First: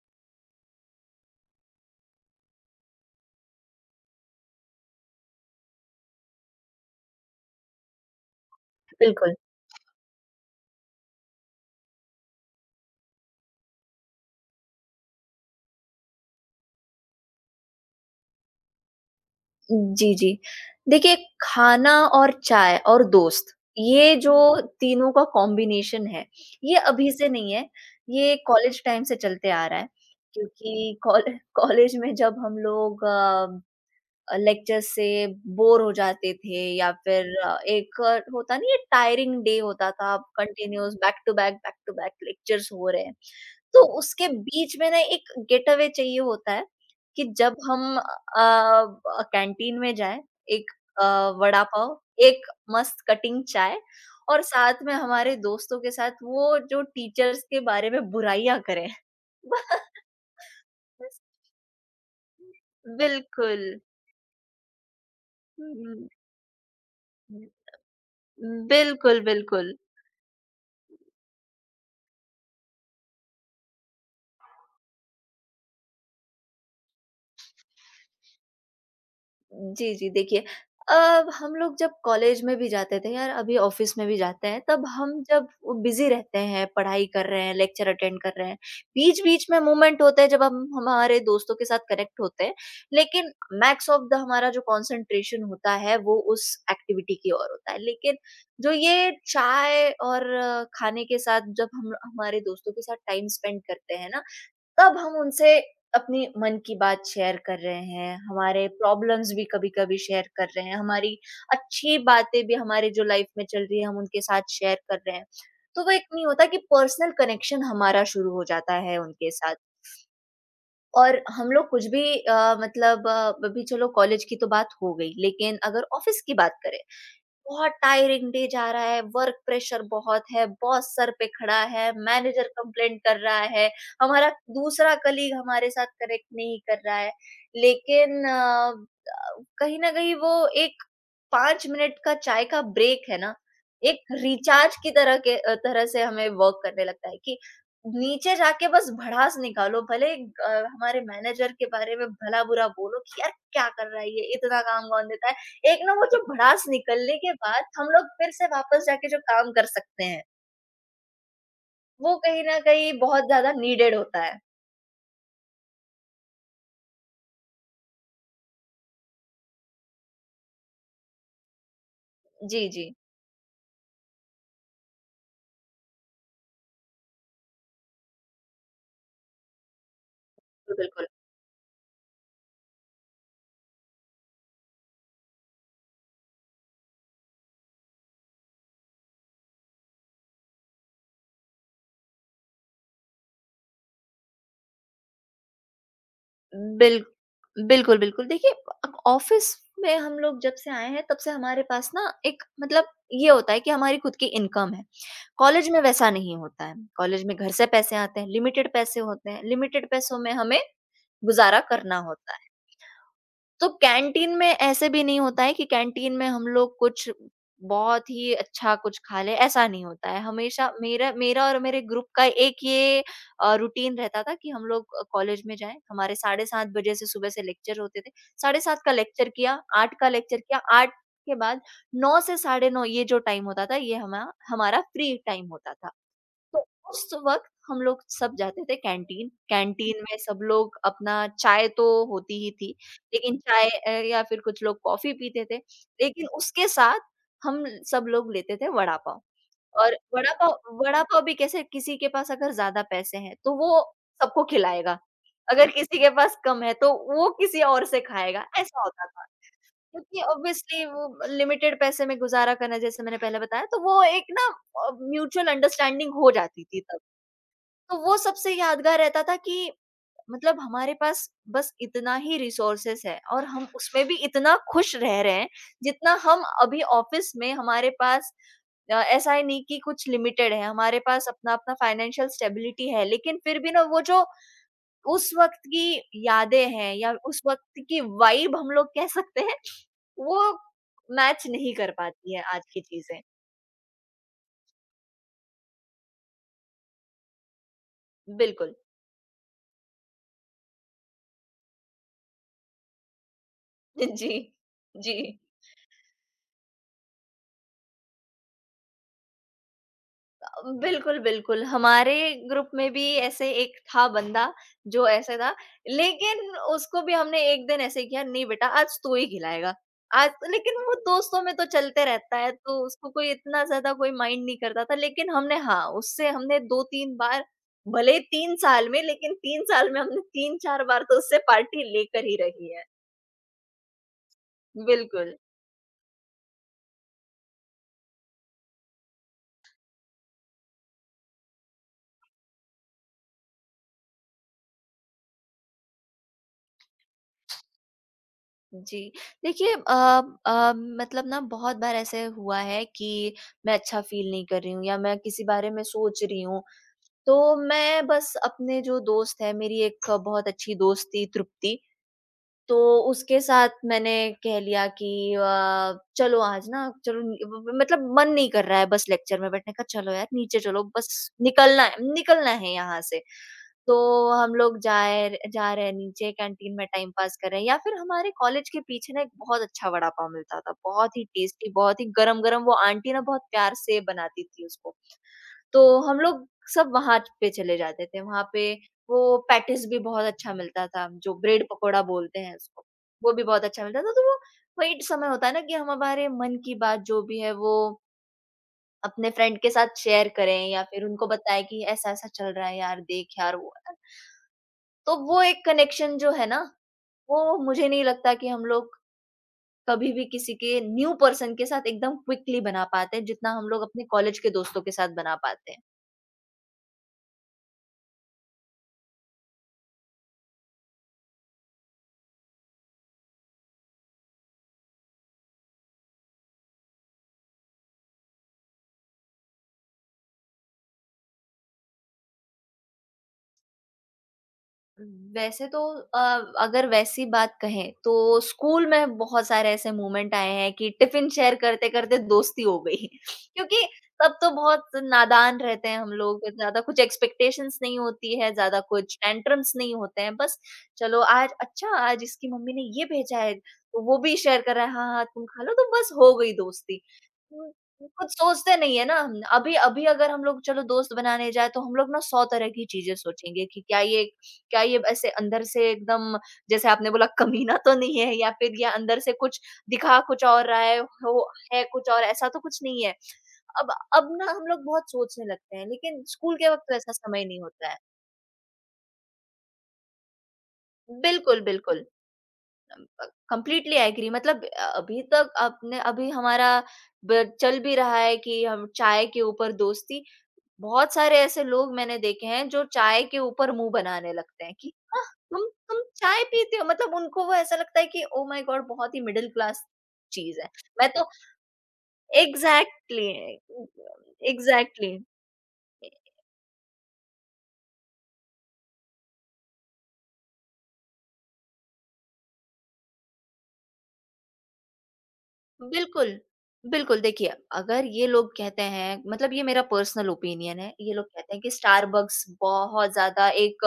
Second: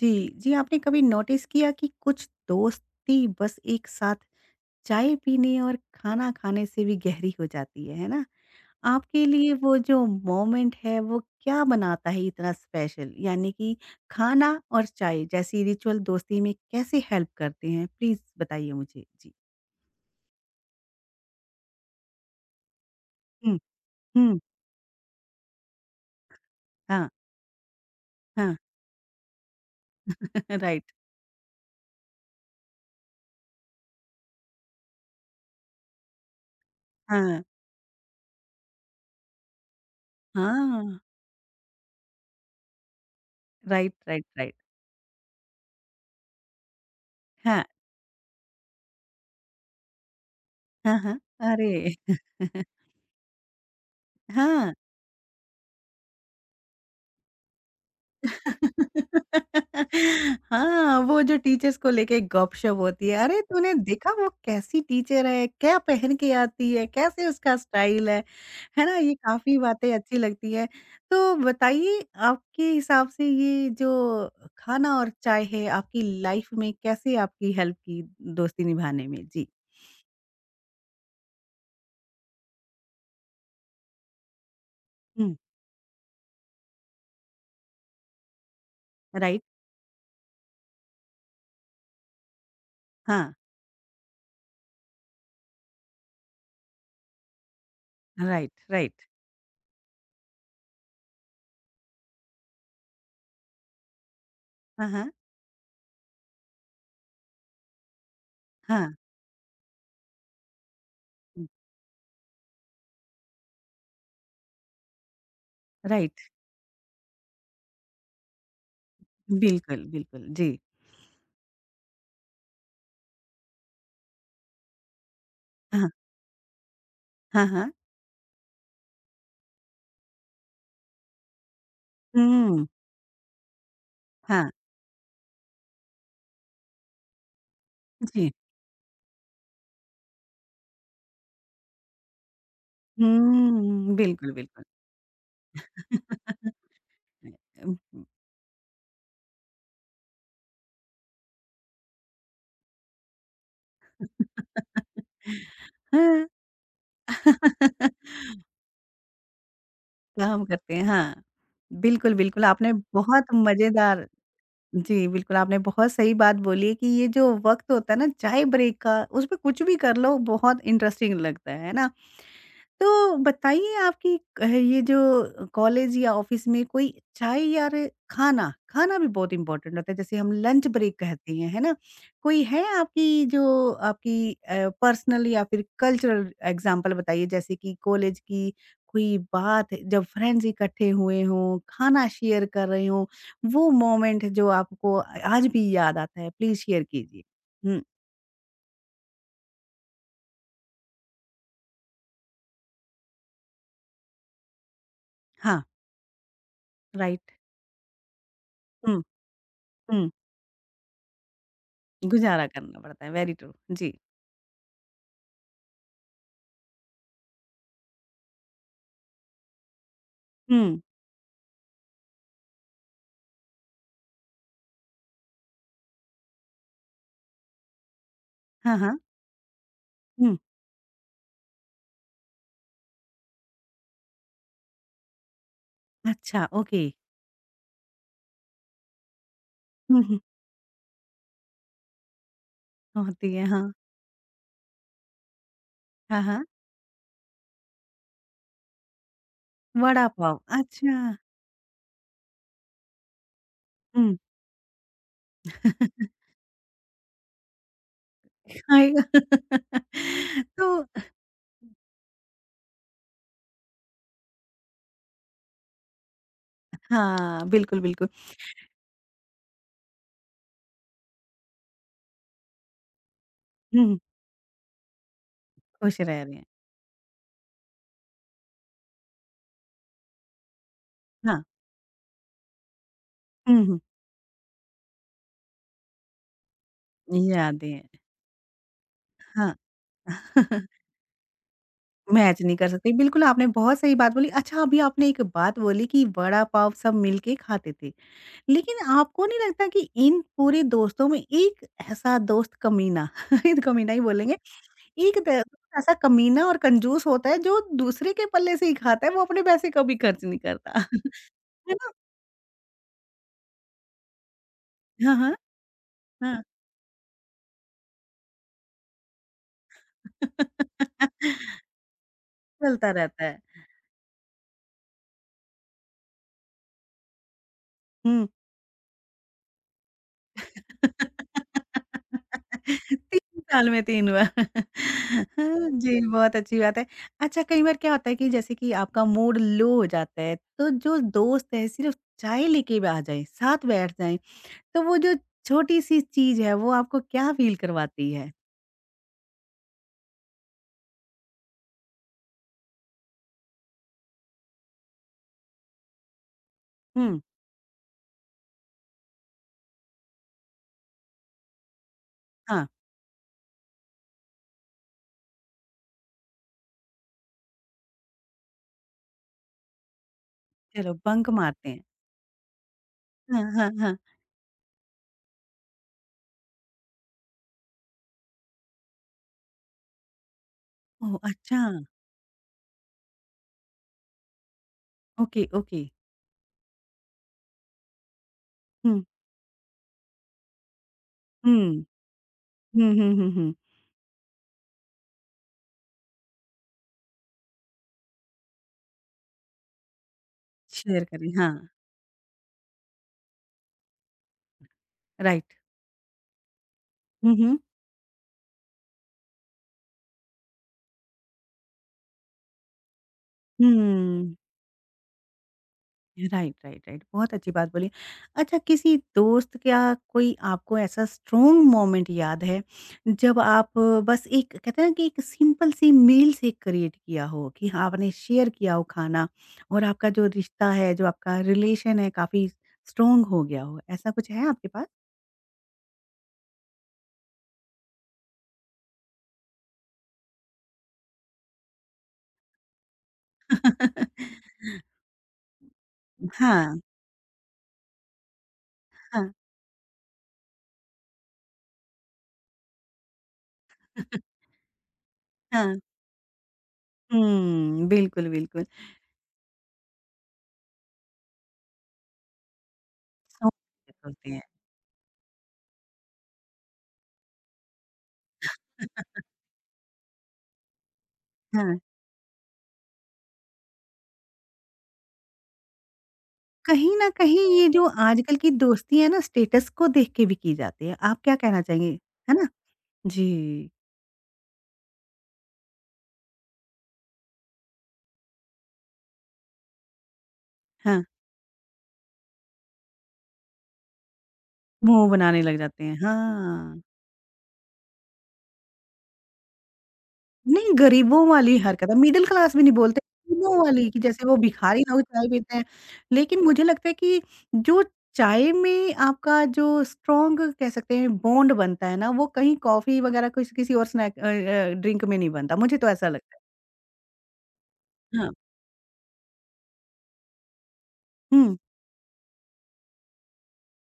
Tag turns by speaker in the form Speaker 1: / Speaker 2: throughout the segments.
Speaker 1: जी, जी, आपने कभी नोटिस किया कि कुछ दोस्ती बस एक साथ चाय पीने और खाना खाने से भी गहरी हो जाती है ना? आपके
Speaker 2: बिल्कुल,
Speaker 1: लिए वो जो मोमेंट है वो क्या बनाता है इतना स्पेशल? यानी कि खाना और चाय जैसी रिचुअल दोस्ती में कैसे हेल्प करते हैं? प्लीज़ बताइए मुझे? जी।
Speaker 2: जी, जी। देखिए, खाना और चाय और दोस्त,
Speaker 1: हुँ,
Speaker 2: ये जो
Speaker 1: हुँ,
Speaker 2: तीनों का कॉम्बिनेशन है, ये
Speaker 1: हाँ,
Speaker 2: अभी से नहीं है, ये
Speaker 1: हाँ,
Speaker 2: कॉलेज टाइम से चलते आ रहा है।
Speaker 1: राइट,
Speaker 2: क्योंकि कॉल कॉलेज में जब हम लोग लेक्चर से बोर हो जाते थे या फिर
Speaker 1: हाँ,
Speaker 2: एक होता नहीं है, टायरिंग डे होता था, कंटिन्यूअस
Speaker 1: हाँ,
Speaker 2: बैक टू बैक लेक्चर्स हो रहे हैं। तो
Speaker 1: राइट, राइट,
Speaker 2: उसके
Speaker 1: राइट,
Speaker 2: बीच में ना एक गेट अवे चाहिए होता है कि जब
Speaker 1: हाँ,
Speaker 2: हम कैंटीन में जाएं, एक
Speaker 1: हाँ,
Speaker 2: अ,
Speaker 1: हाँ,
Speaker 2: वड़ा
Speaker 1: अरे!
Speaker 2: पाव, एक मस्त कटिंग चाय और
Speaker 1: हाँ।
Speaker 2: साथ में हमारे दोस्तों के साथ वो जो टीचर्स के बारे में बुराइयां करें।
Speaker 1: हाँ, वो
Speaker 2: बस,
Speaker 1: जो टीचर्स को लेके गपशप होती है, अरे
Speaker 2: बिल्कुल।
Speaker 1: तूने देखा वो कैसी टीचर है, क्या
Speaker 2: हम्म,
Speaker 1: पहन के आती है, कैसे
Speaker 2: हम्म।
Speaker 1: उसका स्टाइल है ना? ये
Speaker 2: बिल्कुल,
Speaker 1: काफ़ी
Speaker 2: बिल्कुल।
Speaker 1: बातें अच्छी लगती है। तो बताइए आपके हिसाब से ये जो खाना और चाय है आपकी लाइफ में कैसे आपकी हेल्प की दोस्ती निभाने में? जी।
Speaker 2: जी, जी। देखिए, अ, हम लोग जब कॉलेज में भी जाते थे यार, अभी ऑफ़िस में भी जाते हैं, तब हम
Speaker 1: हुँ।
Speaker 2: जब बिज़ी रहते हैं, पढ़ाई कर रहे हैं, लेक्चर अटेंड कर रहे हैं,
Speaker 1: राइट?
Speaker 2: बीच-बीच में मोमेंट होते हैं जब हम हमारे दोस्तों के साथ कनेक्ट होते हैं, लेकिन
Speaker 1: हाँ,
Speaker 2: मैक्स ऑफ़ द हमारा जो कंसंट्रेशन होता है वो उस एक्टिविटी की ओर होता है। लेकिन
Speaker 1: राइट,
Speaker 2: जो
Speaker 1: राइट।
Speaker 2: ये चाय और खाने के साथ जब हम हमारे दोस्तों के साथ टाइम स्पेंड करते हैं ना,
Speaker 1: हाँ,
Speaker 2: तब
Speaker 1: हाँ,
Speaker 2: हम उनसे अपनी मन की बात शेयर कर रहे हैं, हमारे
Speaker 1: हाँ,
Speaker 2: प्रॉब्लम्स भी कभी-कभी शेयर कर रहे हैं, हमारी अच्छी बातें भी हमारे जो लाइफ में चल रही है, हम उनके साथ शेयर कर रहे हैं। तो वो एक नहीं
Speaker 1: राइट,
Speaker 2: होता कि पर्सनल कनेक्शन हमारा शुरू हो जाता है उनके साथ।
Speaker 1: बिल्कुल, बिल्कुल, जी।
Speaker 2: और हम लोग कुछ भी मतलब, अभी चलो कॉलेज की तो बात हो गई, लेकिन अगर
Speaker 1: हाँ,
Speaker 2: ऑफ़िस की बात करें,
Speaker 1: हाँ, हाँ।
Speaker 2: बहुत टायरिंग डे जा रहा है, वर्क प्रेशर बहुत है, बॉस सर पे खड़ा है, मैनेजर
Speaker 1: हुँ,
Speaker 2: कंप्लेंट कर रहा है, हमारा
Speaker 1: हाँ।
Speaker 2: दूसरा कलीग हमारे साथ कनेक्ट नहीं कर रहा है। लेकिन
Speaker 1: जी।
Speaker 2: कहीं न कहीं वो एक 5 मिनट का चाय का ब्रेक है ना,
Speaker 1: हुँ,
Speaker 2: एक
Speaker 1: बिल्कुल, बिल्कुल।
Speaker 2: रिचार्ज की तरह के तरह से हमें वर्क करने लगता है कि नीचे जाके बस भड़ास निकालो, भले हमारे मैनेजर के बारे में भला-बुरा बोलो कि यार क्या कर रहा है ये, इतना काम कौन देता है? एक ना वो जो
Speaker 1: हाँ।
Speaker 2: भड़ास निकलने के बाद हम लोग फिर से वापस जाके जो काम कर सकते हैं,
Speaker 1: काम करते हैं, हाँ। बिल्कुल,
Speaker 2: वो कहीं
Speaker 1: बिल्कुल,
Speaker 2: न
Speaker 1: आपने
Speaker 2: कहीं बहुत
Speaker 1: बहुत
Speaker 2: ज़्यादा नीडेड
Speaker 1: मज़ेदार
Speaker 2: होता है।
Speaker 1: जी, बिल्कुल, आपने बहुत सही बात बोली है कि ये जो वक़्त होता है ना चाय ब्रेक का, उसपे कुछ भी कर लो बहुत इंटरेस्टिंग लगता है ना?
Speaker 2: जी, जी।
Speaker 1: तो बताइए आपकी क ये जो कॉलेज या ऑफ़िस में कोई चाय या र खाना, खाना भी बहुत इम्पोर्टेंट होता है जैसे हम लंच ब्रेक
Speaker 2: बिल्कुल,
Speaker 1: कहते हैं, है ना? कोई है आपकी जो आपकी पर्सनल या फिर कल्चरल एग्ज़ाम्पल बताइए जैसे कि कॉलेज की कोई बात जब फ्रेंड्स इकट्ठे हुए हों, खाना शेयर कर रहे हों वो मोमेंट जो आपको आज भी याद आता है प्लीज शेयर
Speaker 2: बिल
Speaker 1: कीजिए? हुँ,
Speaker 2: बिल्कुल, बिल्कुल। देखिए, अब ऑफ़िस में हम लोग जब से आए हैं तब से हमारे पास ना एक मतलब ये होता है कि हमारी खुद की इनकम है।
Speaker 1: हाँ,
Speaker 2: कॉलेज में वैसा नहीं होता है। College
Speaker 1: right.
Speaker 2: में घर से पैसे आते हैं, लिमिटेड पैसे
Speaker 1: हुँ,
Speaker 2: होते हैं, लिमिटेड
Speaker 1: हुँ,
Speaker 2: पैसों में हमें गुज़ारा करना होता
Speaker 1: गुज़ारा
Speaker 2: है।
Speaker 1: करना पड़ता है, वेरी ट्रू।
Speaker 2: तो
Speaker 1: जी,
Speaker 2: कैंटीन में ऐसे भी नहीं होता है कि कैंटीन में हम लोग कुछ बहुत ही अच्छा कुछ खा लें, ऐसा नहीं होता है। हमेशा
Speaker 1: हुँ,
Speaker 2: मेरा मेरा और मेरे ग्रुप का एक ये रूटीन रहता था कि हम लोग कॉलेज में जाएँ, हमारे 7:30 बजे से सुबह से लेक्चर होते थे।
Speaker 1: हाँ,
Speaker 2: 7:30 का
Speaker 1: हाँ,
Speaker 2: लेक्चर किया, 8 का
Speaker 1: हुँ,
Speaker 2: लेक्चर किया, 8 के बाद 9 से 9:30, ये जो टाइम होता था, ये हमारा फ्री टाइम होता था।
Speaker 1: अच्छा,
Speaker 2: तो
Speaker 1: ओके।
Speaker 2: उस वक़्त हम लोग सब जाते थे कैंटीन,
Speaker 1: हुँ,
Speaker 2: कैंटीन में
Speaker 1: हुँ,
Speaker 2: सब लोग अपना चाय तो होती ही थी,
Speaker 1: होती
Speaker 2: लेकिन
Speaker 1: है,
Speaker 2: चाय
Speaker 1: हाँ,
Speaker 2: या फिर कुछ लोग कॉफ़ी पीते थे,
Speaker 1: हाँ,
Speaker 2: लेकिन
Speaker 1: हाँ,
Speaker 2: उसके साथ हम सब लोग लेते थे वड़ा पाव। और
Speaker 1: वड़ा
Speaker 2: वड़ा
Speaker 1: पाव,
Speaker 2: पाव वड़ा
Speaker 1: अच्छा,
Speaker 2: पाव भी कैसे, किसी के पास अगर ज़्यादा पैसे हैं, तो वो
Speaker 1: हुँ,
Speaker 2: सबको खिलाएगा, अगर किसी के पास कम है, तो वो किसी और से खाएगा, ऐसा
Speaker 1: खाएगा
Speaker 2: होता था। क्योंकि
Speaker 1: तो
Speaker 2: ऑब्वियसली वो लिमिटेड पैसे में गुज़ारा करना, जैसे मैंने पहले बताया, तो वो एक ना म्यूचुअल अंडरस्टैंडिंग हो जाती थी तब।
Speaker 1: हाँ, बिल्कुल,
Speaker 2: तो
Speaker 1: बिल्कुल,
Speaker 2: वो सबसे यादगार रहता था कि मतलब हमारे पास बस इतना ही रिसोर्सेस है और हम
Speaker 1: हुँ, हुँ,
Speaker 2: उसमें भी इतना खुश रह रहे हैं,
Speaker 1: खुश रह
Speaker 2: जितना
Speaker 1: रहे
Speaker 2: हम
Speaker 1: हैं,
Speaker 2: अभी ऑफिस में हमारे पास ऐसा है नहीं कि कुछ लिमिटेड है, हमारे पास
Speaker 1: हाँ,
Speaker 2: अपना अपना फाइनेंशियल स्टेबिलिटी है, लेकिन फिर
Speaker 1: हुँ,
Speaker 2: भी
Speaker 1: हुँ,
Speaker 2: ना वो जो उस वक्त की यादें हैं या उस
Speaker 1: यादें,
Speaker 2: वक्त
Speaker 1: हैं।
Speaker 2: की वाइब हम लोग कह सकते
Speaker 1: हाँ।
Speaker 2: हैं, वो मैच नहीं कर पाती
Speaker 1: मैच
Speaker 2: है
Speaker 1: नहीं
Speaker 2: आज
Speaker 1: कर
Speaker 2: की
Speaker 1: सकते,
Speaker 2: चीजें।
Speaker 1: बिल्कुल आपने बहुत सही बात बोली। अच्छा अभी आपने एक बात बोली कि वड़ा पाव सब मिलके खाते थे,
Speaker 2: बिल्कुल।
Speaker 1: लेकिन आपको नहीं लगता कि इन पूरे दोस्तों में एक ऐसा दोस्त कमीना इन कमीना ही
Speaker 2: जी,
Speaker 1: बोलेंगे,
Speaker 2: जी।
Speaker 1: एक द ऐसा कमीना और कंजूस होता है जो दूसरे के पल्ले से ही खाता है, वो अपने पैसे कभी खर्च नहीं करता,
Speaker 2: बिल्कुल, बिल्कुल।
Speaker 1: है ना?
Speaker 2: हमारे ग्रुप में भी ऐसे एक था बंदा जो
Speaker 1: हाँ, हाँ,
Speaker 2: ऐसे था,
Speaker 1: हाँ।
Speaker 2: लेकिन उसको भी हमने एक दिन ऐसे किया, "नहीं बेटा, आज तू ही खिलाएगा।" आज, लेकिन वो दोस्तों में तो चलते रहता है, तो
Speaker 1: चलता
Speaker 2: उसको
Speaker 1: रहता
Speaker 2: कोई
Speaker 1: है।
Speaker 2: इतना ज़्यादा कोई माइंड नहीं करता था, लेकिन हमने, हाँ, उससे हमने 2-3 बार, भले ही
Speaker 1: हुँ,
Speaker 2: 3 साल में, लेकिन 3 साल में हमने 3-4 बार
Speaker 1: 3
Speaker 2: तो उससे पार्टी लेकर ही रही है।
Speaker 1: साल में 3 बार।
Speaker 2: बिल्कुल।
Speaker 1: हाँ जी, बहुत अच्छी बात है। अच्छा कई बार क्या होता है कि जैसे कि आपका मूड लो हो जाता है, तो जो दोस्त है सिर्फ़ चाय लेके भी आ जाएँ, साथ बैठ जाएँ, तो वो जो छोटी-सी चीज़ है वो आपको क्या फ़ील करवाती है?
Speaker 2: जी। देखिए मतलब ना बहुत बार ऐसे हुआ है कि मैं अच्छा फ़ील नहीं कर रही हूँ या मैं किसी बारे में सोच रही हूँ,
Speaker 1: हुँ,
Speaker 2: तो मैं बस अपने जो दोस्त है, मेरी एक बहुत अच्छी दोस्त थी तृप्ति,
Speaker 1: हाँ,
Speaker 2: तो उसके साथ मैंने कह लिया कि चलो आज ना, चलो व व मतलब मन नहीं कर रहा है बस लेक्चर में बैठने का, चलो यार नीचे चलो,
Speaker 1: चलो बंक
Speaker 2: बस
Speaker 1: मारते हैं।
Speaker 2: निकलना है यहाँ से।
Speaker 1: हाँ, हाँ,
Speaker 2: तो
Speaker 1: हाँ।
Speaker 2: हम लोग जाए जा रहे हैं नीचे कैंटीन में, टाइम पास कर रहे हैं या फिर हमारे कॉलेज के पीछे ना एक बहुत अच्छा वड़ा पाव मिलता था, बहुत
Speaker 1: ओह!
Speaker 2: ही
Speaker 1: अच्छा,
Speaker 2: टेस्टी, बहुत ही गरम गरम, वो आंटी ना बहुत प्यार से बनाती थी उसको।
Speaker 1: Okay, okay.
Speaker 2: तो हम लोग सब वहां पे चले जाते थे, वहां पे
Speaker 1: हुँ,
Speaker 2: वो पैटिस भी बहुत अच्छा मिलता था, जो ब्रेड
Speaker 1: हुँ।
Speaker 2: पकोड़ा बोलते हैं उसको,
Speaker 1: हुँ, हुँ, हुँ,
Speaker 2: वो भी
Speaker 1: हुँ।
Speaker 2: बहुत अच्छा मिलता था। तो वो वही समय होता है ना कि हम हमारे मन की बात जो भी है वो अपने फ्रेंड के साथ शेयर करें या
Speaker 1: शेयर
Speaker 2: फिर उनको
Speaker 1: करें,
Speaker 2: बताएं
Speaker 1: हाँ,
Speaker 2: कि ऐसा ऐसा चल रहा है, यार देख यार, वो। तो वो
Speaker 1: राइट।
Speaker 2: एक कनेक्शन जो है ना,
Speaker 1: हुँ,
Speaker 2: वो
Speaker 1: हुँ।
Speaker 2: मुझे नहीं लगता कि हम लोग कभी भी किसी के न्यू पर्सन के साथ एकदम क्विकली बना पाते हैं, जितना हम लोग अपने
Speaker 1: हुँ।
Speaker 2: कॉलेज के दोस्तों के साथ बना पाते हैं।
Speaker 1: Right, right, right. बहुत अच्छी बात बोली। अच्छा किसी दोस्त क्या कोई आपको ऐसा स्ट्रॉन्ग मोमेंट याद है, जब आप बस एक कहते हैं ना कि एक सिंपल सी मील से क्रिएट किया हो कि हाँ, आपने शेयर किया हो खाना और आपका जो रिश्ता है, जो आपका रिलेशन है काफ़ी स्ट्रॉन्ग हो गया हो, ऐसा कुछ है आपके पास?
Speaker 2: वैसे तो अ, अगर वैसी बात कहें तो स्कूल में बहुत सारे ऐसे मोमेंट आए हैं कि टिफिन शेयर करते-करते दोस्ती हो गई। क्योंकि तब तो बहुत नादान रहते हैं हम लोग,
Speaker 1: हाँ,
Speaker 2: ज़्यादा कुछ एक्सपेक्टेशंस नहीं होती है, ज़्यादा कुछ
Speaker 1: हाँ,
Speaker 2: टेंट्रम्स नहीं होते हैं, बस चलो आज, अच्छा, आज इसकी मम्मी ने ये भेजा है, तो वो भी शेयर कर रहा है, हाँ, हाँ, तुम खा लो,
Speaker 1: हाँ।
Speaker 2: तो बस हो गई दोस्ती।
Speaker 1: हुँ, बिल्कुल,
Speaker 2: कुछ
Speaker 1: बिल्कुल।
Speaker 2: सोचते नहीं है ना हम। अभी अभी अगर हम लोग चलो दोस्त बनाने जाए, तो हम लोग ना 100 तरह की चीज़ें सोचेंगे कि
Speaker 1: सॉफ्ट
Speaker 2: क्या ये,
Speaker 1: होते हैं।
Speaker 2: ऐसे अंदर से एकदम जैसे आपने बोला कमीना तो नहीं है, या फिर ये अंदर से कुछ दिखा कुछ और रहा है, हो,
Speaker 1: हाँ।
Speaker 2: है कुछ और, ऐसा तो कुछ नहीं है। अब अब ना हम लोग बहुत सोचने लगते हैं, लेकिन स्कूल के
Speaker 1: कहीं
Speaker 2: वक़्त
Speaker 1: न
Speaker 2: वैसा
Speaker 1: कहीं
Speaker 2: समय नहीं
Speaker 1: ये जो
Speaker 2: होता है।
Speaker 1: आजकल की दोस्ती है ना स्टेटस को देख के भी की जाती है। आप क्या कहना
Speaker 2: बिल्कुल,
Speaker 1: चाहेंगे?
Speaker 2: बिल्कुल।
Speaker 1: है ना? जी,
Speaker 2: कंप्लीटली आई एग्री। मतलब अभी तक आपने अभी हमारा चल भी रहा है कि हम चाय के ऊपर दोस्ती।
Speaker 1: हाँ,
Speaker 2: बहुत सारे ऐसे लोग मैंने देखे हैं जो चाय के ऊपर मुंह बनाने लगते हैं कि
Speaker 1: मुँह
Speaker 2: "आह,
Speaker 1: बनाने लग
Speaker 2: तुम
Speaker 1: जाते हैं।
Speaker 2: तुम चाय पीते
Speaker 1: हाँ,
Speaker 2: हो", मतलब उनको वो ऐसा लगता है कि ओ माय गॉड, बहुत ही मिडिल क्लास चीज है।
Speaker 1: नहीं
Speaker 2: मैं तो
Speaker 1: गरीबों वाली हरकत है, मिडल क्लास भी नहीं बोलते,
Speaker 2: एग्जैक्टली,
Speaker 1: गरीबों वाली कि जैसे वो भिखारी लोग
Speaker 2: एग्जैक्टली,
Speaker 1: चाय पीते हैं। लेकिन मुझे लगता है कि जो चाय में आपका जो स्ट्रॉन्ग कह सकते हैं बॉन्ड बनता है ना, वो कहीं कॉफ़ी वग़ैरह कुछ किसी और स्नैक ड्रिंक में नहीं बनता, मुझे तो ऐसा लगता
Speaker 2: बिल्कुल,
Speaker 1: है।
Speaker 2: बिल्कुल, देखिए, अगर ये
Speaker 1: हाँ,
Speaker 2: लोग कहते हैं, मतलब ये मेरा पर्सनल ओपिनियन है, ये लोग कहते
Speaker 1: हुँ,
Speaker 2: हैं कि स्टारबक्स बहुत ज़्यादा एक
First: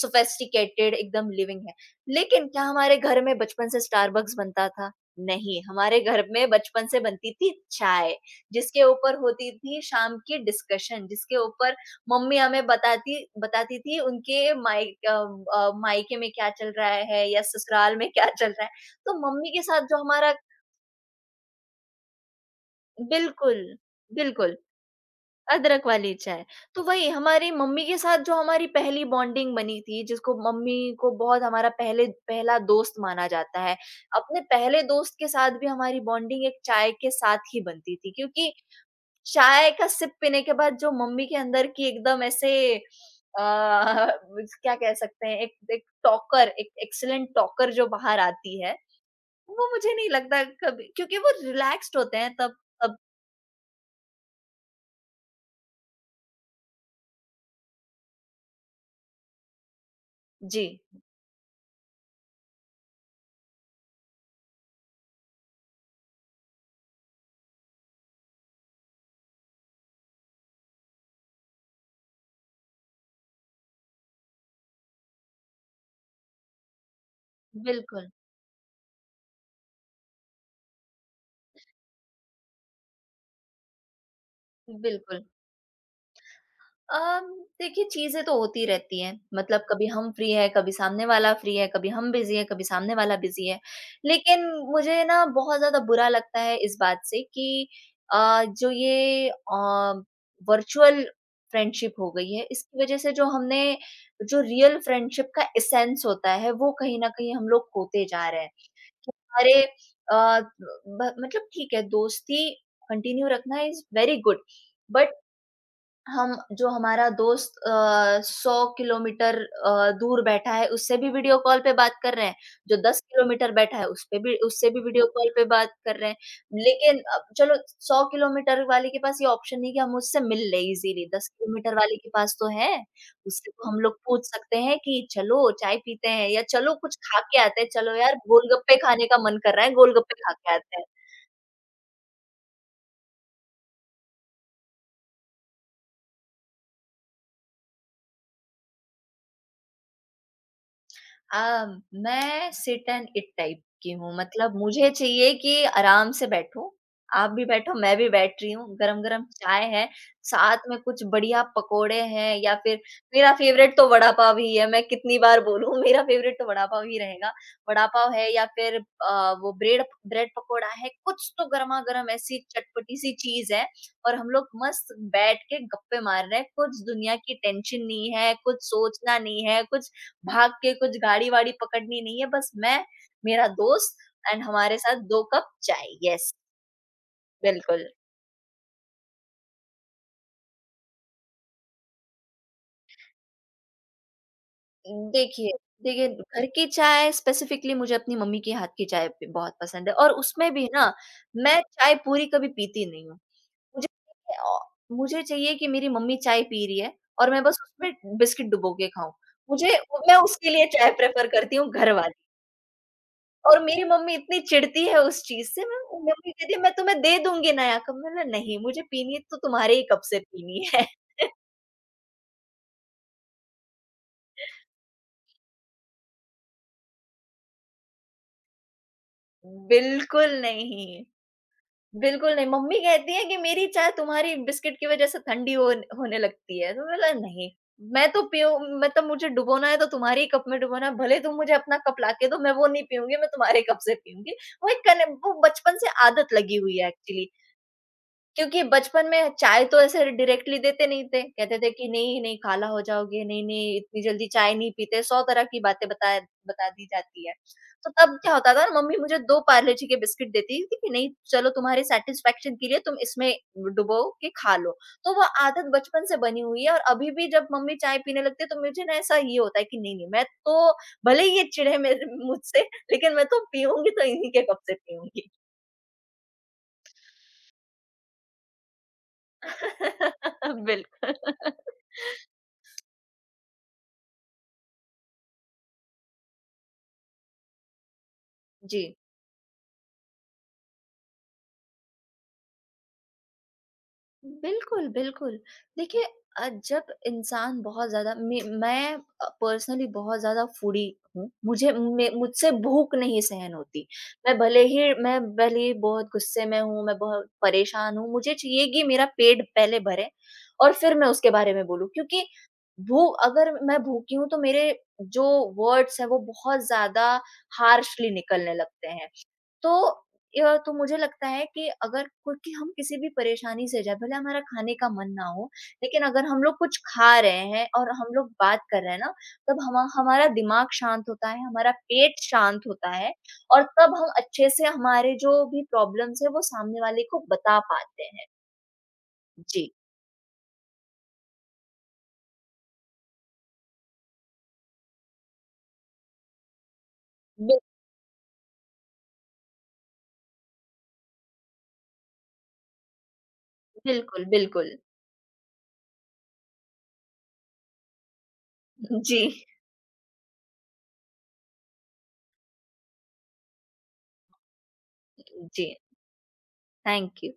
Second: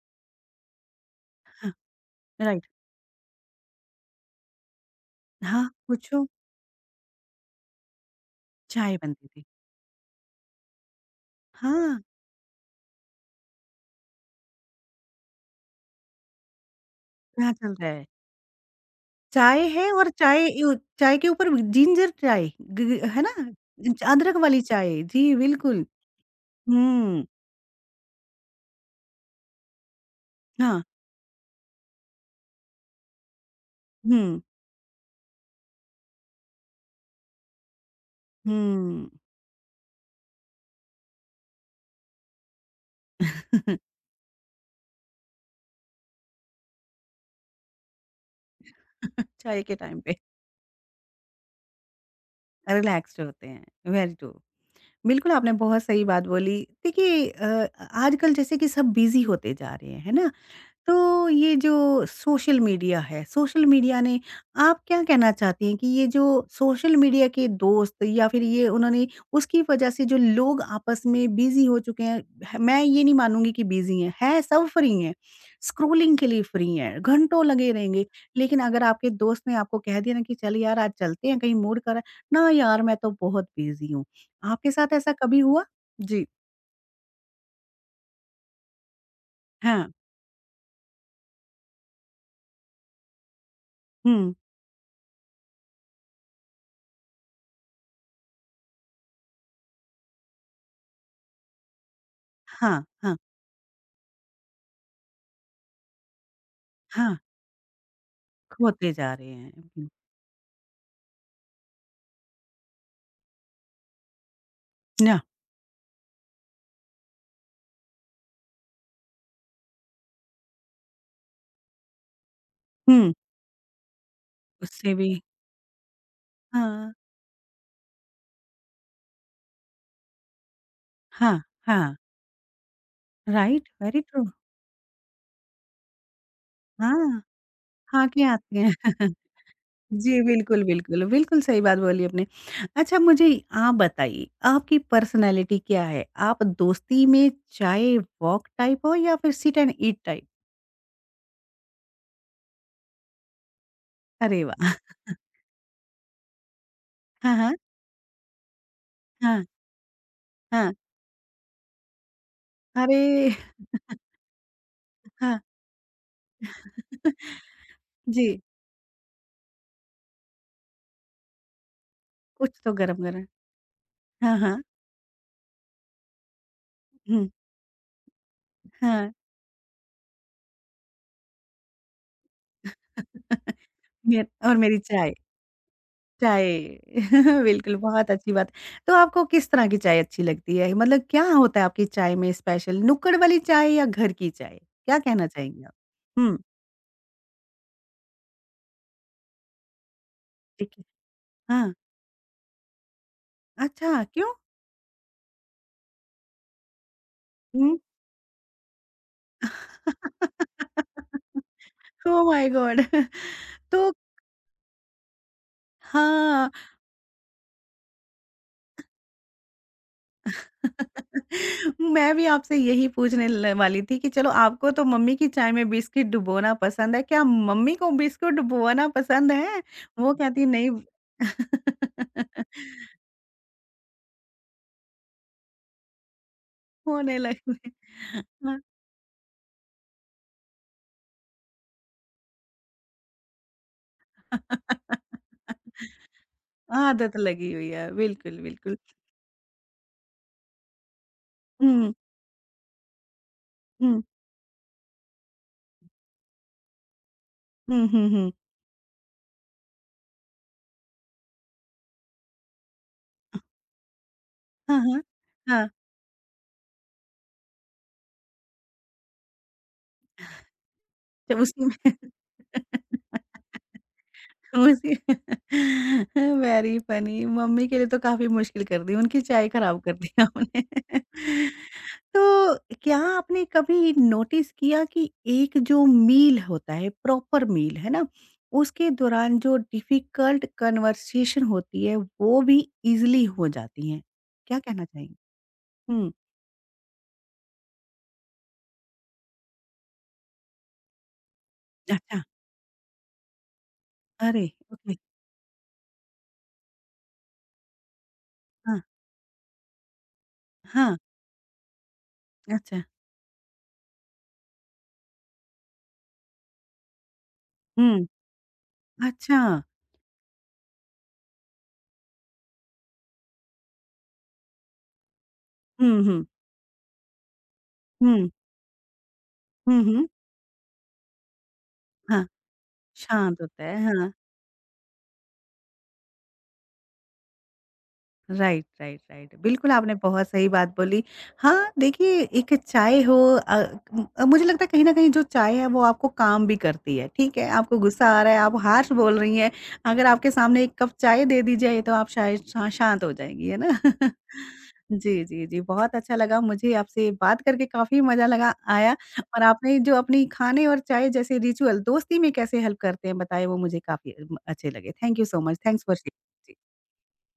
Speaker 2: सोफिस्टिकेटेड एकदम लिविंग
Speaker 1: हाँ,
Speaker 2: है। लेकिन क्या
Speaker 1: राइट।
Speaker 2: हमारे घर में बचपन से स्टारबक्स बनता था? नहीं,
Speaker 1: हाँ,
Speaker 2: हमारे घर
Speaker 1: पूछो,
Speaker 2: में बचपन से बनती थी चाय, जिसके
Speaker 1: चाय
Speaker 2: ऊपर
Speaker 1: बनती थी।
Speaker 2: होती थी शाम की डिस्कशन, जिसके ऊपर
Speaker 1: हाँ,
Speaker 2: मम्मी हमें बताती बताती थी उनके मायके में क्या चल रहा है या
Speaker 1: यहाँ चल रहा
Speaker 2: ससुराल
Speaker 1: है।
Speaker 2: में क्या चल रहा है। तो मम्मी
Speaker 1: चाय
Speaker 2: के साथ
Speaker 1: है
Speaker 2: जो
Speaker 1: और
Speaker 2: हमारा
Speaker 1: चाय के ऊपर जिंजर चाय ग ग है ना?
Speaker 2: बिल्कुल,
Speaker 1: अदरक
Speaker 2: बिल्कुल,
Speaker 1: वाली चाय, जी बिल्कुल।
Speaker 2: अदरक वाली चाय। तो वही
Speaker 1: हुँ,
Speaker 2: हमारी मम्मी के साथ जो हमारी पहली बॉन्डिंग बनी थी, जिसको मम्मी
Speaker 1: हाँ,
Speaker 2: को बहुत हमारा पहले पहला दोस्त माना जाता है।
Speaker 1: हुँ,
Speaker 2: अपने पहले दोस्त के साथ भी हमारी बॉन्डिंग एक चाय के साथ ही बनती थी, क्योंकि
Speaker 1: हुँ।
Speaker 2: चाय का सिप पीने के बाद जो मम्मी के अंदर की एकदम ऐसे क्या कह सकते हैं, एक एक टॉकर, एक एक्सीलेंट टॉकर जो बाहर आती है,
Speaker 1: चाय
Speaker 2: वो
Speaker 1: के
Speaker 2: मुझे
Speaker 1: टाइम
Speaker 2: नहीं
Speaker 1: पे
Speaker 2: लगता कभी क्योंकि वो रिलैक्स्ड होते हैं तब तब।
Speaker 1: रिलैक्स्ड होते हैं, वेरी ट्रू। बिल्कुल, आपने बहुत सही बात बोली। देखिए आजकल जैसे कि सब बिज़ी होते जा रहे हैं, है ना?
Speaker 2: जी,
Speaker 1: तो ये जो सोशल मीडिया है, सोशल मीडिया ने आप क्या कहना चाहती हैं कि ये जो सोशल मीडिया के दोस्त या फिर ये उन्होंने उसकी वजह से जो लोग आपस में बिज़ी हो चुके हैं, ह मैं ये नहीं मानूँगी कि बिज़ी हैं सब फ्री हैं, स्क्रॉलिंग के लिए फ्री हैं, घंटों लगे रहेंगे।
Speaker 2: बिल्कुल।
Speaker 1: लेकिन अगर आपके दोस्त ने आपको कह दिया ना कि चल यार आज चलते हैं कहीं मूड कर रहा है, ना यार मैं तो बहुत बिज़ी हूँ। आपके साथ ऐसा
Speaker 2: बिल्कुल।
Speaker 1: कभी हुआ? जी,
Speaker 2: अम, देखिए चीज़ें तो होती रहती हैं, मतलब
Speaker 1: हाँ,
Speaker 2: कभी हम फ्री हैं, कभी सामने वाला फ्री है, कभी हम बिज़ी हैं, कभी सामने वाला बिज़ी है।
Speaker 1: हुँ,
Speaker 2: लेकिन मुझे ना बहुत ज़्यादा बुरा लगता है इस बात से कि अ, जो ये अ, वर्चुअल फ्रेंडशिप हो गई है, इसकी
Speaker 1: हाँ,
Speaker 2: वज़ह से
Speaker 1: हाँ,
Speaker 2: जो रियल फ्रेंडशिप का एसेंस होता है, वो कहीं न
Speaker 1: हाँ,
Speaker 2: कहीं हम लोग खोते जा रहे हैं।
Speaker 1: खोते
Speaker 2: कि
Speaker 1: जा रहे
Speaker 2: हमारे
Speaker 1: हैं।
Speaker 2: अ, ब मतलब ठीक है दोस्ती कंटिन्यू रखना इज़ वेरी गुड बट
Speaker 1: ना
Speaker 2: हम जो हमारा दोस्त 100 किलोमीटर दूर बैठा है, उससे भी वीडियो कॉल पे बात कर रहे हैं, जो 10
Speaker 1: हुँ।
Speaker 2: किलोमीटर बैठा है, उस पे भी उससे भी
Speaker 1: उससे
Speaker 2: वीडियो
Speaker 1: भी
Speaker 2: कॉल पे बात कर रहे हैं।
Speaker 1: हाँ,
Speaker 2: लेकिन अब चलो 100 किलोमीटर वाले के पास ये ऑप्शन नहीं है कि हम उससे मिल लें इज़िली, 10
Speaker 1: हाँ,
Speaker 2: किलोमीटर
Speaker 1: हाँ।
Speaker 2: वाले के पास तो है, उससे
Speaker 1: राइट,
Speaker 2: तो हम लोग
Speaker 1: वेरी ट्रू।
Speaker 2: पूछ सकते हैं कि चलो चाय पीते हैं या चलो कुछ खा
Speaker 1: हाँ,
Speaker 2: के आते हैं, चलो यार
Speaker 1: हाँके आती हैं।
Speaker 2: गोलगप्पे खाने का मन कर रहा है, गोलगप्पे
Speaker 1: जी,
Speaker 2: खा के
Speaker 1: बिल्कुल,
Speaker 2: आते हैं।
Speaker 1: बिल्कुल। बिल्कुल सही बात बोली आपने। अच्छा मुझे आप बताइए, आपकी पर्सनैलिटी क्या है? आप दोस्ती में चाय वॉक टाइप हो या फिर sit and eat type?
Speaker 2: Uh, मैं सिट एंड इट टाइप की हूँ,
Speaker 1: अरे
Speaker 2: मतलब
Speaker 1: वाह!
Speaker 2: मुझे चाहिए कि आराम से बैठूँ, आप
Speaker 1: हाँ,
Speaker 2: भी
Speaker 1: हाँ,
Speaker 2: बैठो, मैं भी बैठ रही हूँ, गरम-गरम
Speaker 1: हाँ,
Speaker 2: चाय है, साथ
Speaker 1: हाँ।
Speaker 2: में कुछ बढ़िया पकोड़े हैं या फिर मेरा
Speaker 1: अरे!
Speaker 2: फ़ेवरेट तो वड़ा-पाव ही है, मैं कितनी
Speaker 1: हाँ,
Speaker 2: बार बोलूँ मेरा फ़ेवरेट तो वड़ा-पाव ही रहेगा। वड़ा-पाव
Speaker 1: जी,
Speaker 2: है या फिर वो ब्रेड ब्रेड पकोड़ा है, कुछ तो गरमा-गरम ऐसी
Speaker 1: कुछ तो
Speaker 2: चटपटी-सी
Speaker 1: गरम-गरम।
Speaker 2: चीज़ है और हम
Speaker 1: हाँ,
Speaker 2: लोग
Speaker 1: हाँ।
Speaker 2: मस्त बैठ के गप्पे मार रहे हैं, कुछ दुनिया
Speaker 1: हुँ,
Speaker 2: की टेंशन नहीं है, कुछ
Speaker 1: हाँ।
Speaker 2: सोचना नहीं है, कुछ भाग के कुछ गाड़ी-वाड़ी पकड़नी नहीं है, बस मैं, मेरा दोस्त
Speaker 1: मेर
Speaker 2: एंड
Speaker 1: और मेरी
Speaker 2: हमारे साथ
Speaker 1: चाय।
Speaker 2: 2 कप चाय। यस,
Speaker 1: चाय बिल्कुल,
Speaker 2: बिल्कुल।
Speaker 1: बहुत अच्छी बात। तो आपको किस तरह की चाय अच्छी लगती है? मतलब क्या होता है आपकी चाय में स्पेशल? नुक्कड़ वाली चाय या घर की चाय? क्या कहना
Speaker 2: देखिए
Speaker 1: चाहेंगी आप?
Speaker 2: देखिए,
Speaker 1: हुँ,
Speaker 2: घर की चाय स्पेसिफिकली मुझे अपनी मम्मी के हाथ की चाय ब बहुत पसंद है और उसमें भी
Speaker 1: ठीक है।
Speaker 2: ना, मैं
Speaker 1: हाँ,
Speaker 2: चाय पूरी कभी पीती नहीं हूँ। मुझे
Speaker 1: अच्छा क्यों?
Speaker 2: चाहिए औ मुझे चाहिए कि मेरी मम्मी चाय पी रही है और मैं बस
Speaker 1: हुँ।
Speaker 2: उसमें बिस्किट डुबो के खाऊँ। मुझे मैं उसके लिए चाय प्रेफ़र करती हूँ घर वाली।
Speaker 1: Oh my god!
Speaker 2: और मेरी
Speaker 1: तो
Speaker 2: मम्मी इतनी चिढ़ती है उस चीज़ से मैं मम्मी
Speaker 1: हाँ,
Speaker 2: कहती है मैं तुम्हें दे दूँगी नया कप, मैंने बोला नहीं मुझे पीनी है तो तुम्हारे ही कप से पीनी है।
Speaker 1: मैं भी आपसे यही पूछने ल वाली थी कि चलो आपको तो मम्मी की चाय में बिस्किट डुबोना पसंद है, क्या मम्मी को बिस्कुट डुबोना पसंद है? वो
Speaker 2: बिल्कुल
Speaker 1: कहती नहीं
Speaker 2: नहीं, बिल्कुल नहीं, मम्मी कहती है कि मेरी चाय तुम्हारी बिस्किट की वज़ह से ठंडी होने लगती है तो मैंने बोला
Speaker 1: होने
Speaker 2: नहीं,
Speaker 1: लगे
Speaker 2: मैं तो पीऊँ
Speaker 1: हाँ।
Speaker 2: मतलब मुझे डुबोना है तो तुम्हारे ही कप में डुबोना है, भले तुम मुझे अपना कप लाके दो मैं वो नहीं पीऊँगी, मैं तुम्हारे कप से पीऊँगी। वो एक कने वो बचपन से आदत लगी हुई है
Speaker 1: आदत
Speaker 2: एक्चुअली।
Speaker 1: लगी हुई है, बिल्कुल,
Speaker 2: क्योंकि
Speaker 1: बिल्कुल।
Speaker 2: बचपन में चाय तो ऐसे डायरेक्टली देते नहीं थे। कहते थे कि
Speaker 1: हुँ,
Speaker 2: नहीं-नहीं काला हो जाओगे, नहीं-नहीं
Speaker 1: हुँ,
Speaker 2: इतनी जल्दी चाय नहीं पीते, 100 तरह की बातें बता दी जाती है।
Speaker 1: हुँ,
Speaker 2: तो
Speaker 1: हुँ,
Speaker 2: तब
Speaker 1: हुँ।
Speaker 2: क्या होता था ना, मम्मी मुझे 2 पार्ले जी के बिस्किट देती थी कि नहीं चलो तुम्हारे सैटिस्फैक्शन के लिए तुम इसमें डुबो के खा लो।
Speaker 1: हाँ, हाँ।
Speaker 2: तो वो
Speaker 1: हाँ,
Speaker 2: आदत बचपन से बनी हुई है और अभी भी जब मम्मी चाय पीने लगती है तो मुझे ना ऐसा ये होता है कि नहीं-नहीं मैं तो भले
Speaker 1: तो
Speaker 2: ही ये
Speaker 1: उसी
Speaker 2: चिढ़े
Speaker 1: में
Speaker 2: मेरे मुझसे लेकिन मैं तो पीऊँगी तो इन्हीं के कप से
Speaker 1: मुझे
Speaker 2: पीऊँगी।
Speaker 1: वेरी फनी मम्मी के लिए तो काफ़ी मुश्किल कर दी, उनकी चाय खराब कर दी आपने।
Speaker 2: बिल्कुल।
Speaker 1: तो क्या आपने कभी नोटिस किया कि एक जो मील होता है, प्रॉपर मील, है ना?
Speaker 2: जी।
Speaker 1: उसके दौरान जो डिफ़िकल्ट कन्वर्सेशन होती है, वो भी ईज़िली हो जाती हैं। क्या कहना
Speaker 2: बिल्कुल,
Speaker 1: चाहेंगी?
Speaker 2: बिल्कुल। देखिए
Speaker 1: हुँ,
Speaker 2: अ, जब इंसान बहुत ज़्यादा पर्सनली बहुत ज़्यादा फूडी हूँ। मुझे मे
Speaker 1: अच्छा।
Speaker 2: मुझसे भूख नहीं सहन होती।
Speaker 1: अरे! ओके।
Speaker 2: मैं भले ही बहुत गुस्से में हूँ, मैं बहुत परेशान हूँ, मुझे चाहिए
Speaker 1: हाँ,
Speaker 2: कि मेरा पेट पहले भरे और फिर
Speaker 1: हाँ,
Speaker 2: मैं उसके बारे में बोलूँ। क्योंकि
Speaker 1: अच्छा।
Speaker 2: भू अगर मैं भूखी हूँ तो मेरे जो वर्ड्स हैं वो बहुत ज़्यादा
Speaker 1: हुँ,
Speaker 2: हार्शली निकलने लगते हैं।
Speaker 1: अच्छा।
Speaker 2: तो तो मुझे लगता है कि अगर क्योंकि हम किसी भी परेशानी से जाए, भले हमारा खाने का मन ना हो,
Speaker 1: हुँ,
Speaker 2: लेकिन
Speaker 1: हुँ,
Speaker 2: अगर हम लोग कुछ खा रहे हैं और हम
Speaker 1: हुँ,
Speaker 2: लोग बात कर रहे हैं ना, तब
Speaker 1: हुँ, हुँ।
Speaker 2: हमारा दिमाग शांत होता है, हमारा पेट
Speaker 1: हाँ,
Speaker 2: शांत होता है
Speaker 1: शांत
Speaker 2: और
Speaker 1: होता है,
Speaker 2: तब
Speaker 1: हाँ।
Speaker 2: हम अच्छे से हमारे जो भी प्रॉब्लम्स हैं, वो सामने वाले को बता पाते हैं।
Speaker 1: Right, right, right. बिल्कुल,
Speaker 2: जी।
Speaker 1: आपने बहुत सही बात बोली। हाँ, देखिए एक चाय हो अ, मुझे लगता है कहीं न कहीं जो चाय है वो आपको काम भी करती है, ठीक है?
Speaker 2: बिल
Speaker 1: आपको गुस्सा आ रहा है, आप हार्श बोल रही हैं, अगर आपके सामने एक कप चाय दे दी जाए तो आप शायद शा शांत हो जाएँगी, है ना?
Speaker 2: बिल्कुल, बिल्कुल।
Speaker 1: जी, जी, जी, बहुत अच्छा लगा मुझे आपसे बात करके काफ़ी मज़ा लगा आया
Speaker 2: जी,
Speaker 1: और आपने जो अपनी खाने और चाय जैसे रिचुअल दोस्ती में कैसे हेल्प करते हैं बताए वो मुझे काफ़ी अच्छे लगे। थैंक यू सो मच,
Speaker 2: जी।
Speaker 1: Thanks for sharing. जी।
Speaker 2: Thank you.